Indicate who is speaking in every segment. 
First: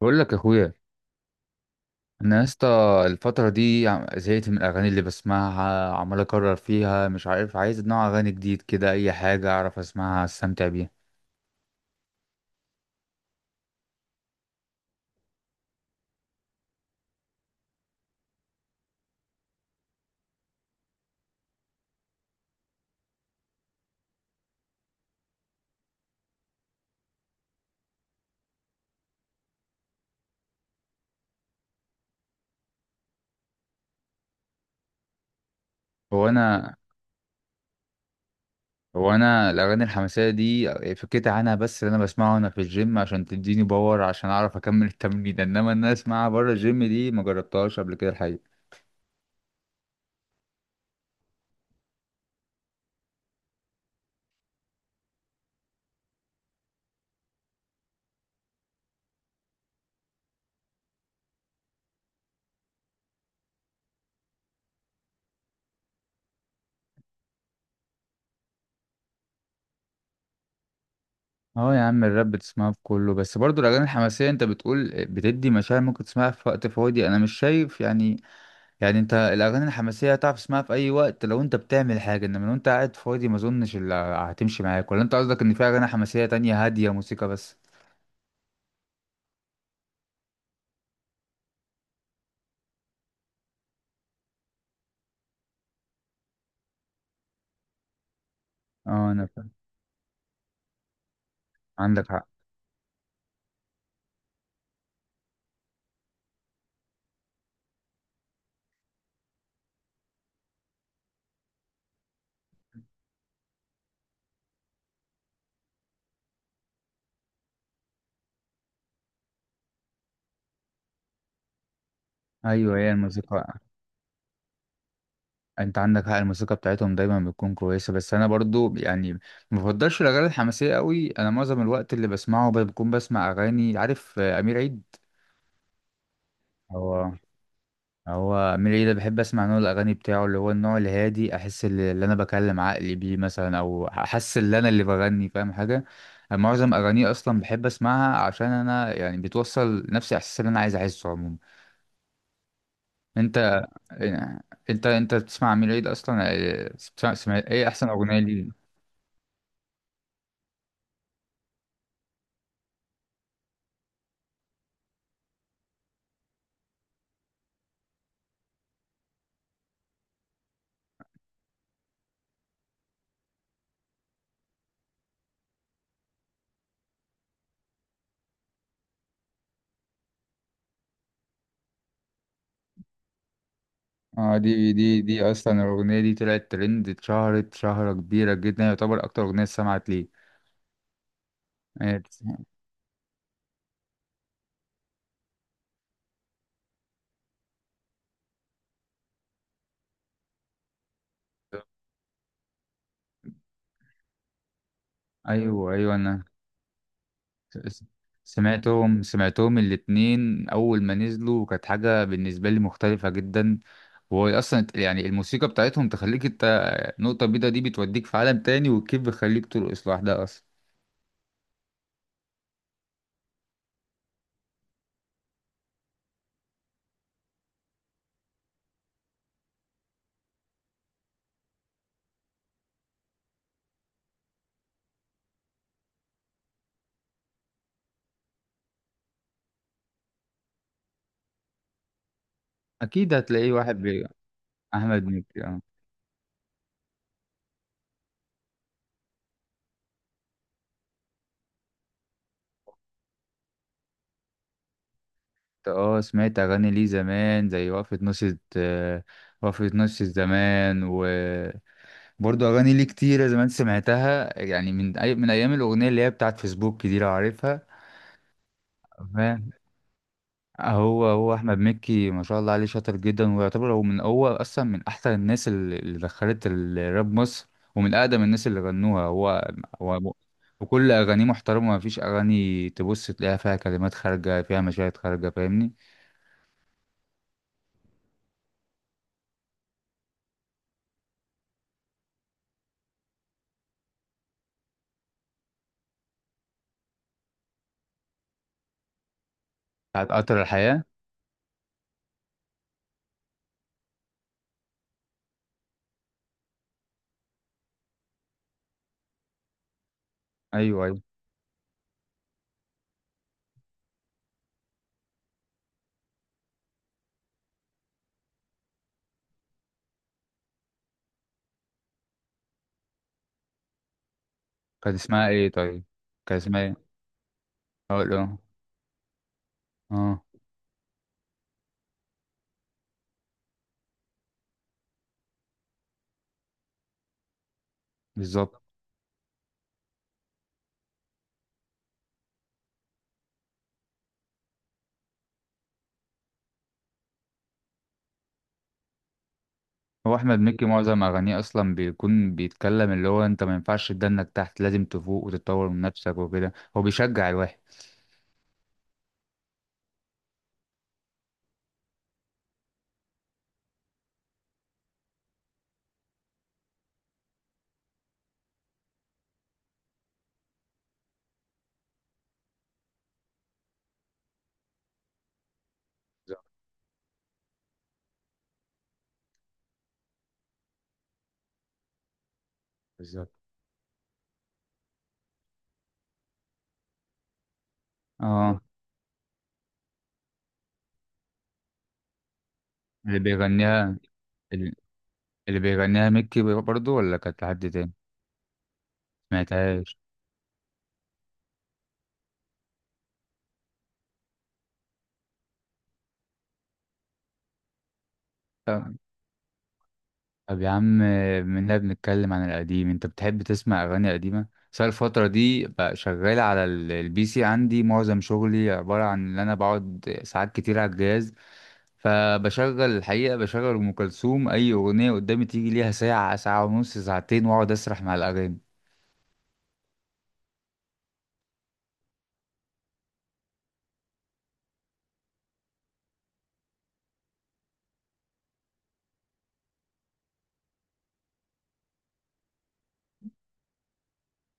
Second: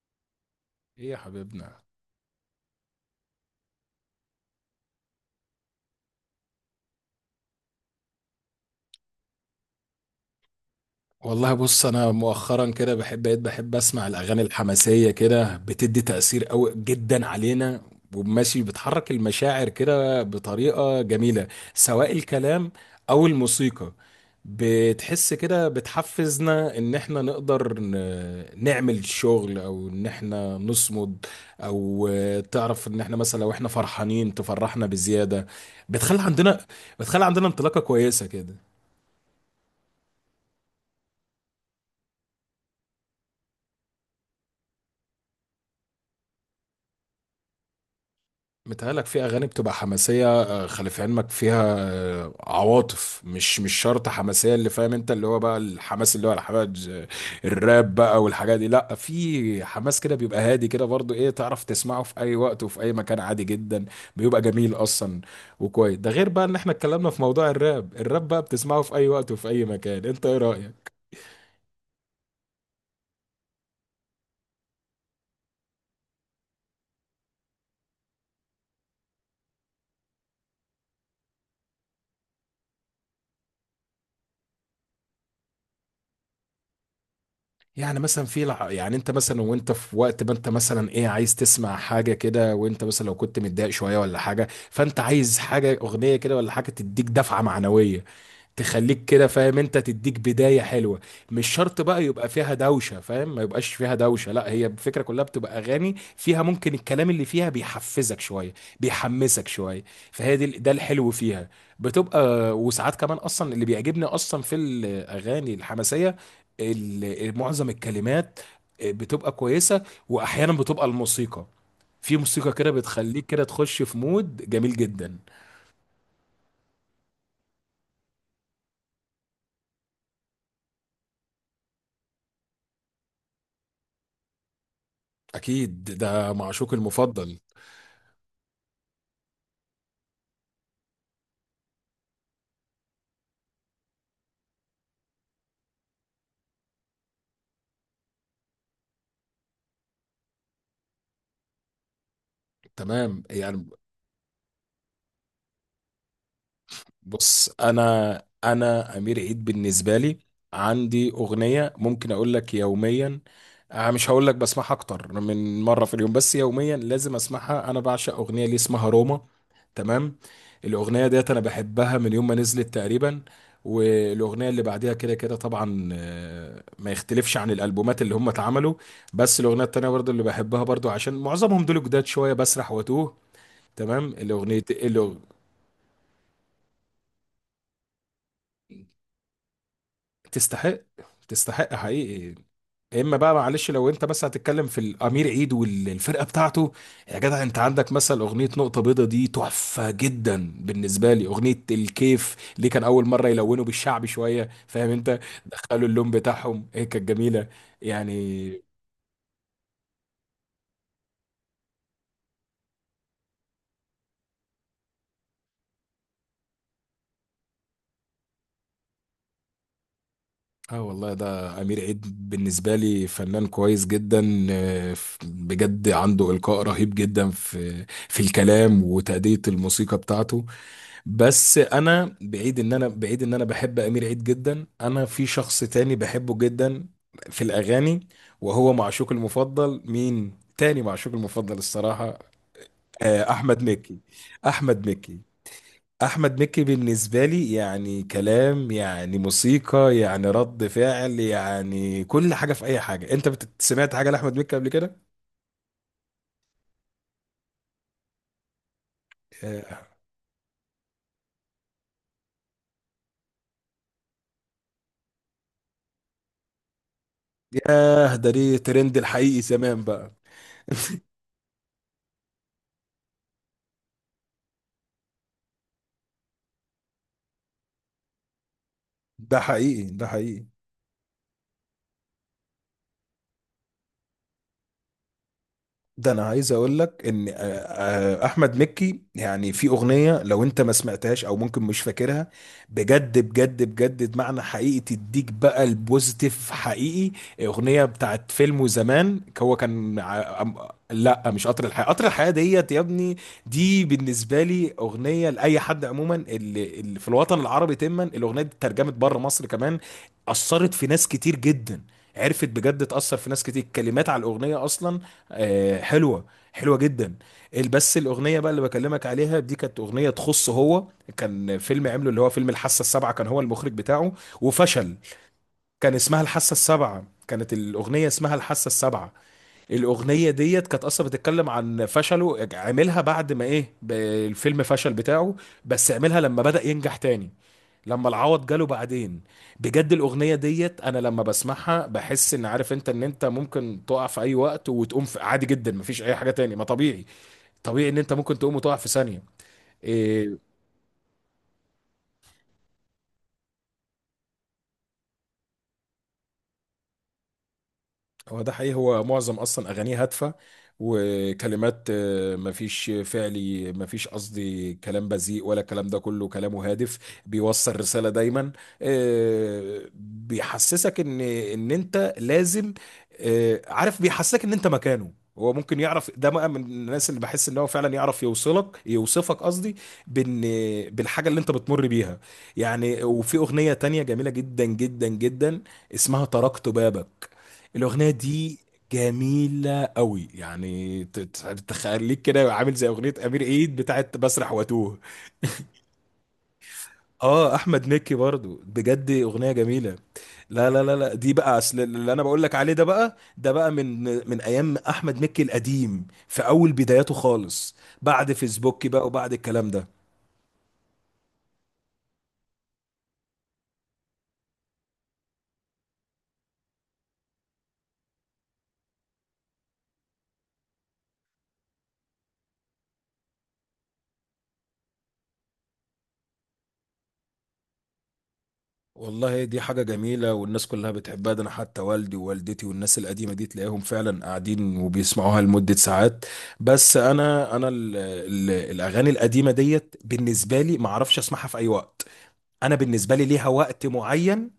Speaker 1: بقول لك يا اخويا،
Speaker 2: ايه يا حبيبنا.
Speaker 1: انا يا اسطى الفتره دي زهقت من الاغاني اللي بسمعها، عمال اكرر فيها، مش عارف، عايز نوع اغاني جديد كده، اي حاجه اعرف اسمعها استمتع بيها.
Speaker 2: والله بص، انا مؤخرا كده بقيت بحب اسمع الاغاني الحماسيه كده، بتدي تاثير قوي جدا علينا وماشي، بتحرك المشاعر كده بطريقه جميله، سواء الكلام او الموسيقى. بتحس كده بتحفزنا ان احنا نقدر نعمل شغل او ان احنا نصمد، او تعرف ان احنا مثلا لو احنا فرحانين تفرحنا بزياده، بتخلي
Speaker 1: هو
Speaker 2: عندنا،
Speaker 1: انا
Speaker 2: انطلاقه كويسه كده.
Speaker 1: هو انا الاغاني الحماسيه دي فكيت عنها، بس اللي انا بسمعه انا في الجيم عشان تديني باور عشان اعرف اكمل التمرين، انما ان انا اسمعها بره الجيم دي ما جربتهاش قبل كده الحقيقه.
Speaker 2: متهيألك في أغاني بتبقى حماسية، خلي في علمك فيها عواطف، مش شرط حماسية، اللي فاهم أنت اللي هو بقى الحماس، اللي هو الحماس. الراب بقى والحاجات دي لأ، في حماس كده بيبقى هادي كده برضو، إيه، تعرف تسمعه في أي وقت وفي أي مكان عادي جدا، بيبقى جميل أصلا. وكويس، ده غير بقى إن إحنا اتكلمنا في موضوع الراب. الراب بقى بتسمعه في أي وقت وفي أي مكان. أنت إيه رأيك؟
Speaker 1: اه يا عم الراب بتسمعها في كله، بس برضو الاغاني الحماسيه انت بتقول بتدي مشاعر، ممكن تسمعها في وقت فاضي، انا مش شايف يعني. يعني انت الاغاني الحماسيه هتعرف تسمعها في اي وقت لو انت بتعمل حاجه، انما لو انت قاعد فاضي ما اظنش اللي هتمشي معاك، ولا انت قصدك ان في اغاني حماسيه تانية هاديه موسيقى بس؟
Speaker 2: يعني مثلا في يعني انت مثلا وانت في وقت، ما انت مثلا ايه، عايز تسمع حاجه كده، وانت مثلا لو كنت متضايق شويه ولا حاجه، فانت عايز حاجه، اغنيه كده ولا حاجه، تديك دفعه معنويه تخليك
Speaker 1: اه انا
Speaker 2: كده،
Speaker 1: فاهم.
Speaker 2: فاهم انت، تديك بداية حلوة. مش شرط بقى
Speaker 1: عندك حق.
Speaker 2: يبقى فيها دوشة، فاهم، ما يبقاش فيها دوشة لا، هي الفكرة كلها بتبقى اغاني فيها ممكن الكلام اللي فيها بيحفزك شوية، بيحمسك شوية، فهي دي، ده الحلو فيها. بتبقى، وساعات كمان اصلا اللي بيعجبني اصلا في الاغاني الحماسية معظم الكلمات بتبقى كويسة، واحيانا بتبقى الموسيقى، في موسيقى كده
Speaker 1: ايوه هي
Speaker 2: بتخليك كده
Speaker 1: الموسيقى،
Speaker 2: تخش في مود جميل جدا.
Speaker 1: انت عندك حق، الموسيقى بتاعتهم دايما بتكون كويسه، بس انا برضو يعني ما بفضلش الاغاني الحماسيه قوي. انا معظم الوقت اللي بسمعه بكون بسمع اغاني، عارف امير عيد.
Speaker 2: اكيد، ده معشوق
Speaker 1: هو.
Speaker 2: المفضل.
Speaker 1: هو ميلي ده بحب اسمع نوع الاغاني بتاعه، اللي هو النوع الهادي، احس اللي انا بكلم عقلي بيه مثلا، او احس ان انا اللي بغني، فاهم حاجه؟ معظم اغانيه اصلا بحب اسمعها عشان انا يعني بتوصل نفس الاحساس اللي انا عايز احسه عموما.
Speaker 2: تمام.
Speaker 1: انت،
Speaker 2: يعني
Speaker 1: يعني، انت بتسمع ميلي ده اصلا بتسمع
Speaker 2: بص،
Speaker 1: ايه احسن اغنيه
Speaker 2: انا
Speaker 1: ليه؟
Speaker 2: انا امير عيد بالنسبه لي عندي اغنيه ممكن اقول لك يوميا. مش هقول لك بسمعها اكتر من مره في اليوم، بس يوميا لازم اسمعها. انا بعشق اغنيه ليه اسمها روما. تمام. الاغنيه ديت انا بحبها من يوم ما نزلت تقريبا، والاغنيه اللي بعديها كده كده طبعا، ما يختلفش عن الالبومات اللي هم اتعملوا. بس الاغنيه التانيه برضو اللي بحبها برضو، عشان معظمهم دول جداد شويه، بسرح واتوه. تمام
Speaker 1: اه
Speaker 2: الاغنيه.
Speaker 1: دي اصلا الاغنيه دي طلعت ترند، اتشهرت شهره كبيره جدا، يعتبر اكتر اغنيه سمعت ليه.
Speaker 2: تستحق، تستحق
Speaker 1: إيه،
Speaker 2: حقيقي. يا اما بقى معلش لو انت بس هتتكلم في الامير عيد والفرقه بتاعته، يا جدع انت عندك مثلا اغنيه نقطه بيضه دي، تحفه جدا بالنسبه لي. اغنيه الكيف اللي كان اول مره يلونوا بالشعبي شويه، فاهم انت،
Speaker 1: ايوه
Speaker 2: دخلوا
Speaker 1: ايوه
Speaker 2: اللون
Speaker 1: انا
Speaker 2: بتاعهم، هي كانت جميله
Speaker 1: س-
Speaker 2: يعني.
Speaker 1: سمعتهم، سمعتهم الاتنين أول ما نزلوا، وكانت حاجة بالنسبة لي مختلفة جدا. وهو أصلا يعني الموسيقى بتاعتهم تخليك أنت، نقطة بيضة دي بتوديك في عالم تاني، والكيف بيخليك ترقص لوحدها أصلا.
Speaker 2: اه والله، ده امير عيد بالنسبه لي فنان كويس جدا، بجد عنده القاء رهيب جدا في الكلام وتأدية الموسيقى بتاعته. بس انا بعيد ان انا، بعيد ان انا بحب امير عيد جدا، انا في شخص تاني بحبه جدا في الاغاني، وهو معشوق المفضل. مين تاني معشوق المفضل الصراحة؟
Speaker 1: أكيد هتلاقيه
Speaker 2: احمد
Speaker 1: واحد
Speaker 2: مكي،
Speaker 1: بي...
Speaker 2: احمد
Speaker 1: أحمد
Speaker 2: مكي.
Speaker 1: مكي أه.
Speaker 2: احمد مكي بالنسبة لي يعني كلام، يعني موسيقى، يعني رد فعل، يعني كل حاجة في اي حاجة. انت سمعت حاجة لاحمد مكي قبل كده؟
Speaker 1: أنت أه، سمعت أغاني ليه زمان زي وقفة نص، آه، وقفة
Speaker 2: آه،
Speaker 1: نص الزمان وبرضه أغاني ليه كتيرة زمان سمعتها، يعني من أي... من أيام الأغنية اللي هي بتاعت فيسبوك دي لو عارفها.
Speaker 2: ياه، ده ليه ترند الحقيقي زمان بقى.
Speaker 1: هو احمد مكي ما شاء الله عليه شاطر جدا، ويعتبر هو من، هو اصلا من احسن الناس اللي دخلت الراب مصر، ومن اقدم الناس اللي غنوها
Speaker 2: ده
Speaker 1: هو.
Speaker 2: حقيقي، ده
Speaker 1: هو،
Speaker 2: حقيقي.
Speaker 1: وكل اغانيه محترمه، ما فيش اغاني تبص تلاقيها فيها كلمات خارجه فيها مشاهد خارجه، فاهمني؟
Speaker 2: ده انا عايز اقول لك ان احمد مكي يعني في اغنيه، لو انت ما سمعتهاش او ممكن مش فاكرها، بجد بجد بجد معنى حقيقي تديك بقى البوزيتيف حقيقي. اغنيه بتاعت فيلم زمان، هو كان
Speaker 1: بتاعت قطر الحياه.
Speaker 2: لا مش قطر الحياه، قطر الحياه ديت يا ابني. دي بالنسبه لي اغنيه لاي حد عموما اللي في الوطن العربي. تما الاغنيه دي اترجمت بره مصر كمان، اثرت
Speaker 1: ايوه
Speaker 2: في
Speaker 1: ايوه.
Speaker 2: ناس كتير جدا، عرفت بجد تأثر في ناس كتير. الكلمات على الأغنية أصلا حلوه، حلوه جدا. بس الاغنيه بقى اللي بكلمك عليها دي كانت اغنيه تخصه هو. كان فيلم عمله اللي هو فيلم الحاسه السابعه، كان هو المخرج بتاعه،
Speaker 1: كان
Speaker 2: وفشل.
Speaker 1: اسمها ايه طيب؟
Speaker 2: كان اسمها
Speaker 1: كان
Speaker 2: الحاسه
Speaker 1: اسمها ايه؟
Speaker 2: السابعه، كانت الاغنيه
Speaker 1: هقول
Speaker 2: اسمها
Speaker 1: اه.
Speaker 2: الحاسه السابعه.
Speaker 1: اه
Speaker 2: الاغنيه ديت كانت اصلا بتتكلم عن فشله، عملها بعد ما ايه الفيلم فشل بتاعه، بس عملها لما بدأ ينجح تاني، لما العوض
Speaker 1: بالظبط.
Speaker 2: جاله بعدين. بجد الاغنيه ديت انا لما بسمعها بحس ان، عارف انت ان انت ممكن تقع في اي وقت وتقوم في عادي جدا، مفيش اي حاجه تاني، ما طبيعي، طبيعي ان انت ممكن تقوم وتقع في ثانيه.
Speaker 1: هو احمد
Speaker 2: إيه.
Speaker 1: مكي معظم اغانيه اصلا بيكون بيتكلم، اللي هو انت ما ينفعش تدنك تحت، لازم تفوق وتتطور من نفسك وكده، هو بيشجع الواحد.
Speaker 2: هو ده حقيقي، هو معظم اصلا اغانيه هادفه، وكلمات مفيش فعلي، مفيش قصدي كلام بذيء ولا الكلام ده كله، كلامه هادف، بيوصل رساله دايما. بيحسسك ان ان انت لازم، عارف، بيحسسك ان انت مكانه، هو ممكن يعرف ده بقى من الناس اللي بحس ان هو فعلا يعرف يوصلك، يوصفك قصدي، بان بالحاجه اللي انت بتمر بيها. يعني
Speaker 1: بالظبط.
Speaker 2: وفي اغنيه تانية جميله جدا جدا جدا، اسمها تركت بابك. الأغنية دي
Speaker 1: اه
Speaker 2: جميلة قوي، يعني تخليك كده عامل زي أغنية
Speaker 1: اللي
Speaker 2: أمير عيد
Speaker 1: بيغنيها،
Speaker 2: بتاعت بسرح واتوه.
Speaker 1: اللي بيغنيها ميكي برضو ولا كانت
Speaker 2: اه
Speaker 1: حد
Speaker 2: أحمد
Speaker 1: تاني؟
Speaker 2: مكي برضو، بجد أغنية جميلة.
Speaker 1: سمعتهاش.
Speaker 2: لا لا لا لا، دي بقى أصل اللي أنا بقول لك عليه، ده بقى من من أيام أحمد مكي القديم في أول بداياته خالص، بعد فيسبوك
Speaker 1: طب،
Speaker 2: بقى وبعد الكلام ده.
Speaker 1: طب يا عم، منها بنتكلم عن القديم، انت بتحب تسمع اغاني قديمة؟ بس أنا الفترة دي بقى شغال على البي سي، عندي معظم شغلي عبارة عن ان انا بقعد ساعات كتير على الجهاز، فبشغل الحقيقة بشغل ام كلثوم، اي اغنية قدامي تيجي ليها ساعة، ساعة ونص، ساعتين، واقعد اسرح مع الاغاني.
Speaker 2: والله دي حاجة جميلة، والناس كلها بتحبها، ده أنا حتى والدي ووالدتي والناس القديمة دي تلاقيهم فعلا قاعدين وبيسمعوها لمدة ساعات. بس أنا ال ال الأغاني القديمة ديت بالنسبة لي ما أعرفش أسمعها في أي وقت. انا بالنسبه لي ليها وقت معين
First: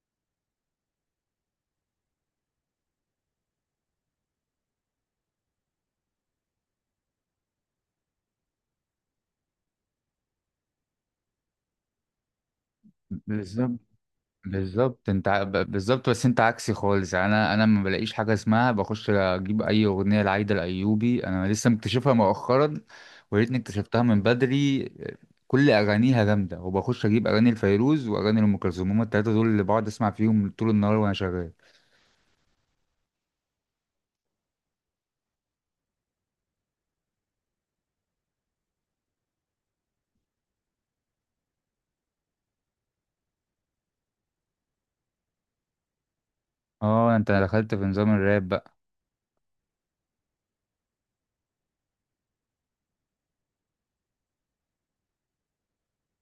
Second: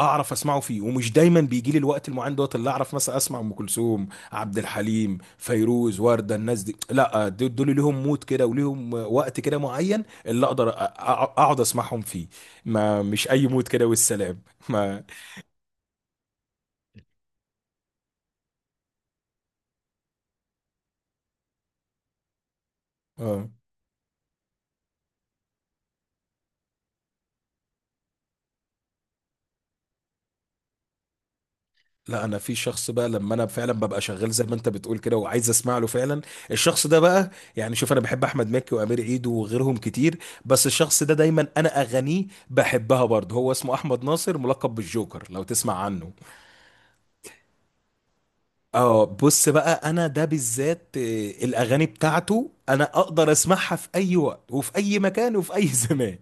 Speaker 2: اعرف اسمعه فيه، ومش دايما بيجي لي الوقت المعين دوت، اللي اعرف مثلا اسمع ام كلثوم، عبد الحليم، فيروز، ورده. الناس دي لا دول ليهم مود كده وليهم وقت كده معين اللي اقدر اقعد اسمعهم فيه، ما مش اي مود
Speaker 1: بالظبط،
Speaker 2: كده والسلام. ما
Speaker 1: بالظبط انت بالظبط، بس انت عكسي خالص يعني، انا ما بلاقيش حاجه اسمها، بخش اجيب اي اغنيه لعايده الايوبي، انا لسه مكتشفها مؤخرا، ويا
Speaker 2: آه.
Speaker 1: ريتني اكتشفتها من بدري. كل اغانيها جامده، وبخش اجيب اغاني الفيروز واغاني ام كلثوم، هما التلاته دول اللي بقعد اسمع فيهم طول النهار وانا شغال.
Speaker 2: لا انا في شخص بقى لما انا فعلا ببقى شغال زي ما انت بتقول كده، وعايز اسمع له فعلا، الشخص ده بقى، يعني شوف، انا بحب احمد مكي وامير عيد وغيرهم كتير، بس الشخص ده دايما انا اغانيه بحبها برضه، هو اسمه احمد ناصر ملقب بالجوكر لو تسمع عنه.
Speaker 1: اه انت دخلت في نظام الراب.
Speaker 2: اه، بص بقى، انا ده بالذات الاغاني بتاعته انا اقدر اسمعها في اي وقت وفي اي مكان وفي اي زمان.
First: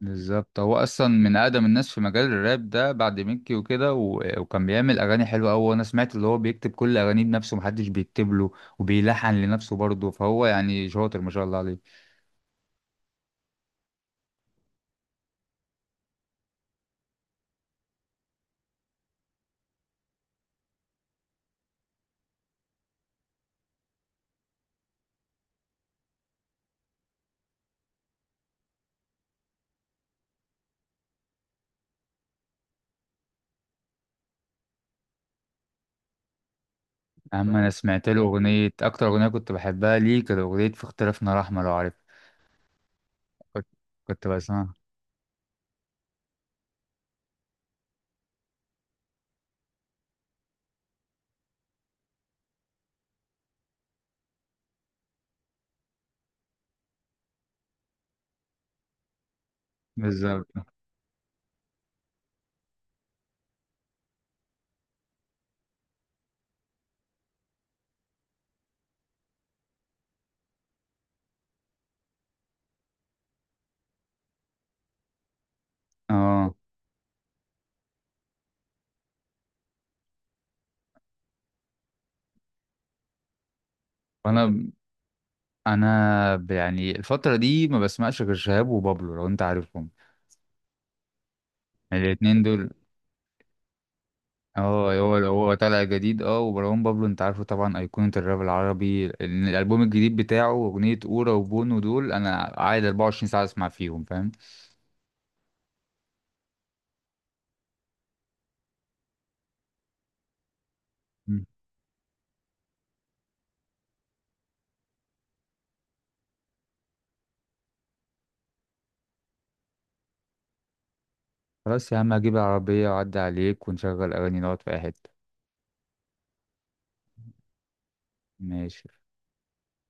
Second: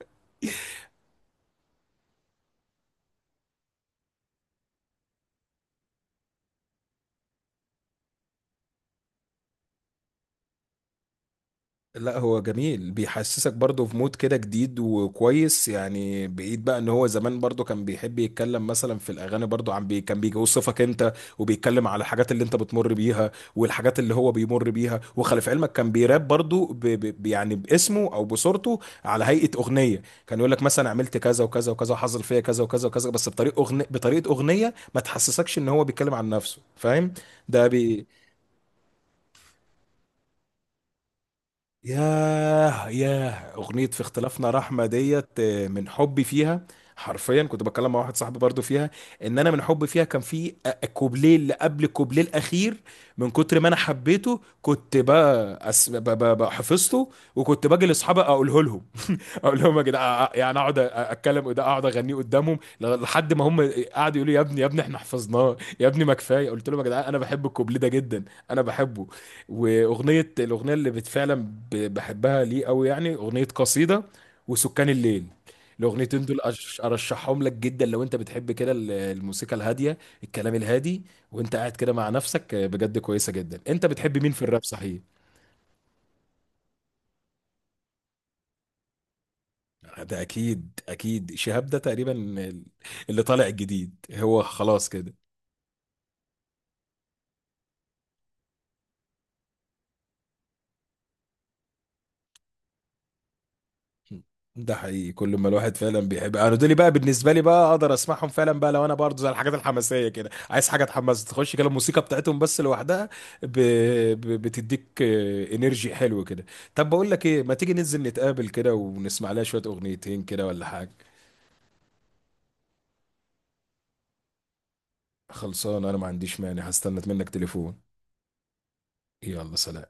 Speaker 1: بالظبط، هو اصلا من اقدم الناس في مجال الراب ده بعد ميكي وكده و... وكان بيعمل اغاني حلوه قوي، وانا سمعت اللي هو بيكتب كل اغانيه بنفسه، محدش بيكتب له، وبيلحن لنفسه برضه، فهو يعني شاطر ما شاء الله عليه.
Speaker 2: لا هو جميل، بيحسسك برضه في مود كده جديد وكويس، يعني بعيد بقى ان هو زمان برضه كان بيحب يتكلم مثلا في الاغاني برضه عن بي، كان بيوصفك انت وبيتكلم على الحاجات اللي انت بتمر بيها والحاجات اللي هو بيمر بيها. وخلي في علمك كان بيراب برضه يعني باسمه او بصورته على هيئة اغنية، كان يقول لك مثلا عملت كذا وكذا وكذا، حصل فيا كذا وكذا وكذا، بس بطريقة اغنية، بطريقة اغنية ما تحسسكش ان هو بيتكلم عن نفسه، فاهم.
Speaker 1: اما
Speaker 2: ده
Speaker 1: انا اه
Speaker 2: بي...
Speaker 1: سمعت له اغنيه، اكتر اغنيه كنت بحبها ليه كانت اغنيه في اختلافنا رحمه لو عارف.
Speaker 2: ياه، ياه،
Speaker 1: كنت،
Speaker 2: أغنية في
Speaker 1: كنت
Speaker 2: اختلافنا
Speaker 1: بسمعها.
Speaker 2: رحمة ديت، من حبي فيها. حرفيا كنت بتكلم مع واحد صاحبي برضو فيها، ان انا من حبي فيها كان في كوبليه اللي قبل الكوبليه الاخير، من كتر ما انا حبيته كنت بقى أس... ب... ب... ب- حفظته، وكنت باجي لاصحابي اقوله لهم، اقول لهم يا جدعان، يعني
Speaker 1: بالظبط.
Speaker 2: اقعد اتكلم ده، اقعد اغنيه قدامهم لحد ما هم قعدوا يقولوا لي يا ابني، يا ابني احنا حفظناه يا ابني ما كفايه، قلت لهم يا جدعان انا بحب الكوبليه ده جدا، انا بحبه. واغنيه الاغنيه اللي فعلا بحبها ليه قوي يعني، اغنيه قصيده، وسكان الليل، الاغنيتين دول
Speaker 1: اه
Speaker 2: ارشحهم لك جدا لو انت بتحب كده الموسيقى الهاديه، الكلام الهادي، وانت قاعد كده مع نفسك. بجد كويسه جدا. انت بتحب مين في الراب
Speaker 1: انا
Speaker 2: صحيح؟
Speaker 1: انا ب- يعني الفتره دي ما بسمعش غير شهاب وبابلو لو انت عارفهم،
Speaker 2: ده اكيد، اكيد شهاب ده تقريبا
Speaker 1: الاتنين دول.
Speaker 2: اللي طالع الجديد هو، خلاص
Speaker 1: اه
Speaker 2: كده.
Speaker 1: هو طالع جديد اه، ومروان بابلو انت عارفه طبعا، ايقونة الراب العربي، الالبوم الجديد بتاعه اغنية اورا وبونو، دول انا قاعد 24 ساعة اسمع فيهم فاهم.
Speaker 2: ده حقيقي، كل ما الواحد فعلا بيحب، انا دول بقى بالنسبه لي بقى اقدر اسمعهم فعلا بقى لو انا برضه زي الحاجات الحماسيه كده، عايز حاجه تحمس،
Speaker 1: مم.
Speaker 2: تخش كده الموسيقى بتاعتهم بس لوحدها ب... بتديك انرجي حلو كده. طب بقول لك ايه، ما تيجي ننزل نتقابل كده ونسمع لها شويه اغنيتين كده ولا حاجه؟
Speaker 1: خلاص يا عم هجيب العربية واعدي عليك، ونشغل اغاني نقعد في اي حتة.
Speaker 2: خلصان، انا ما عنديش مانع، هستنى منك تليفون.
Speaker 1: ماشي.
Speaker 2: يلا سلام.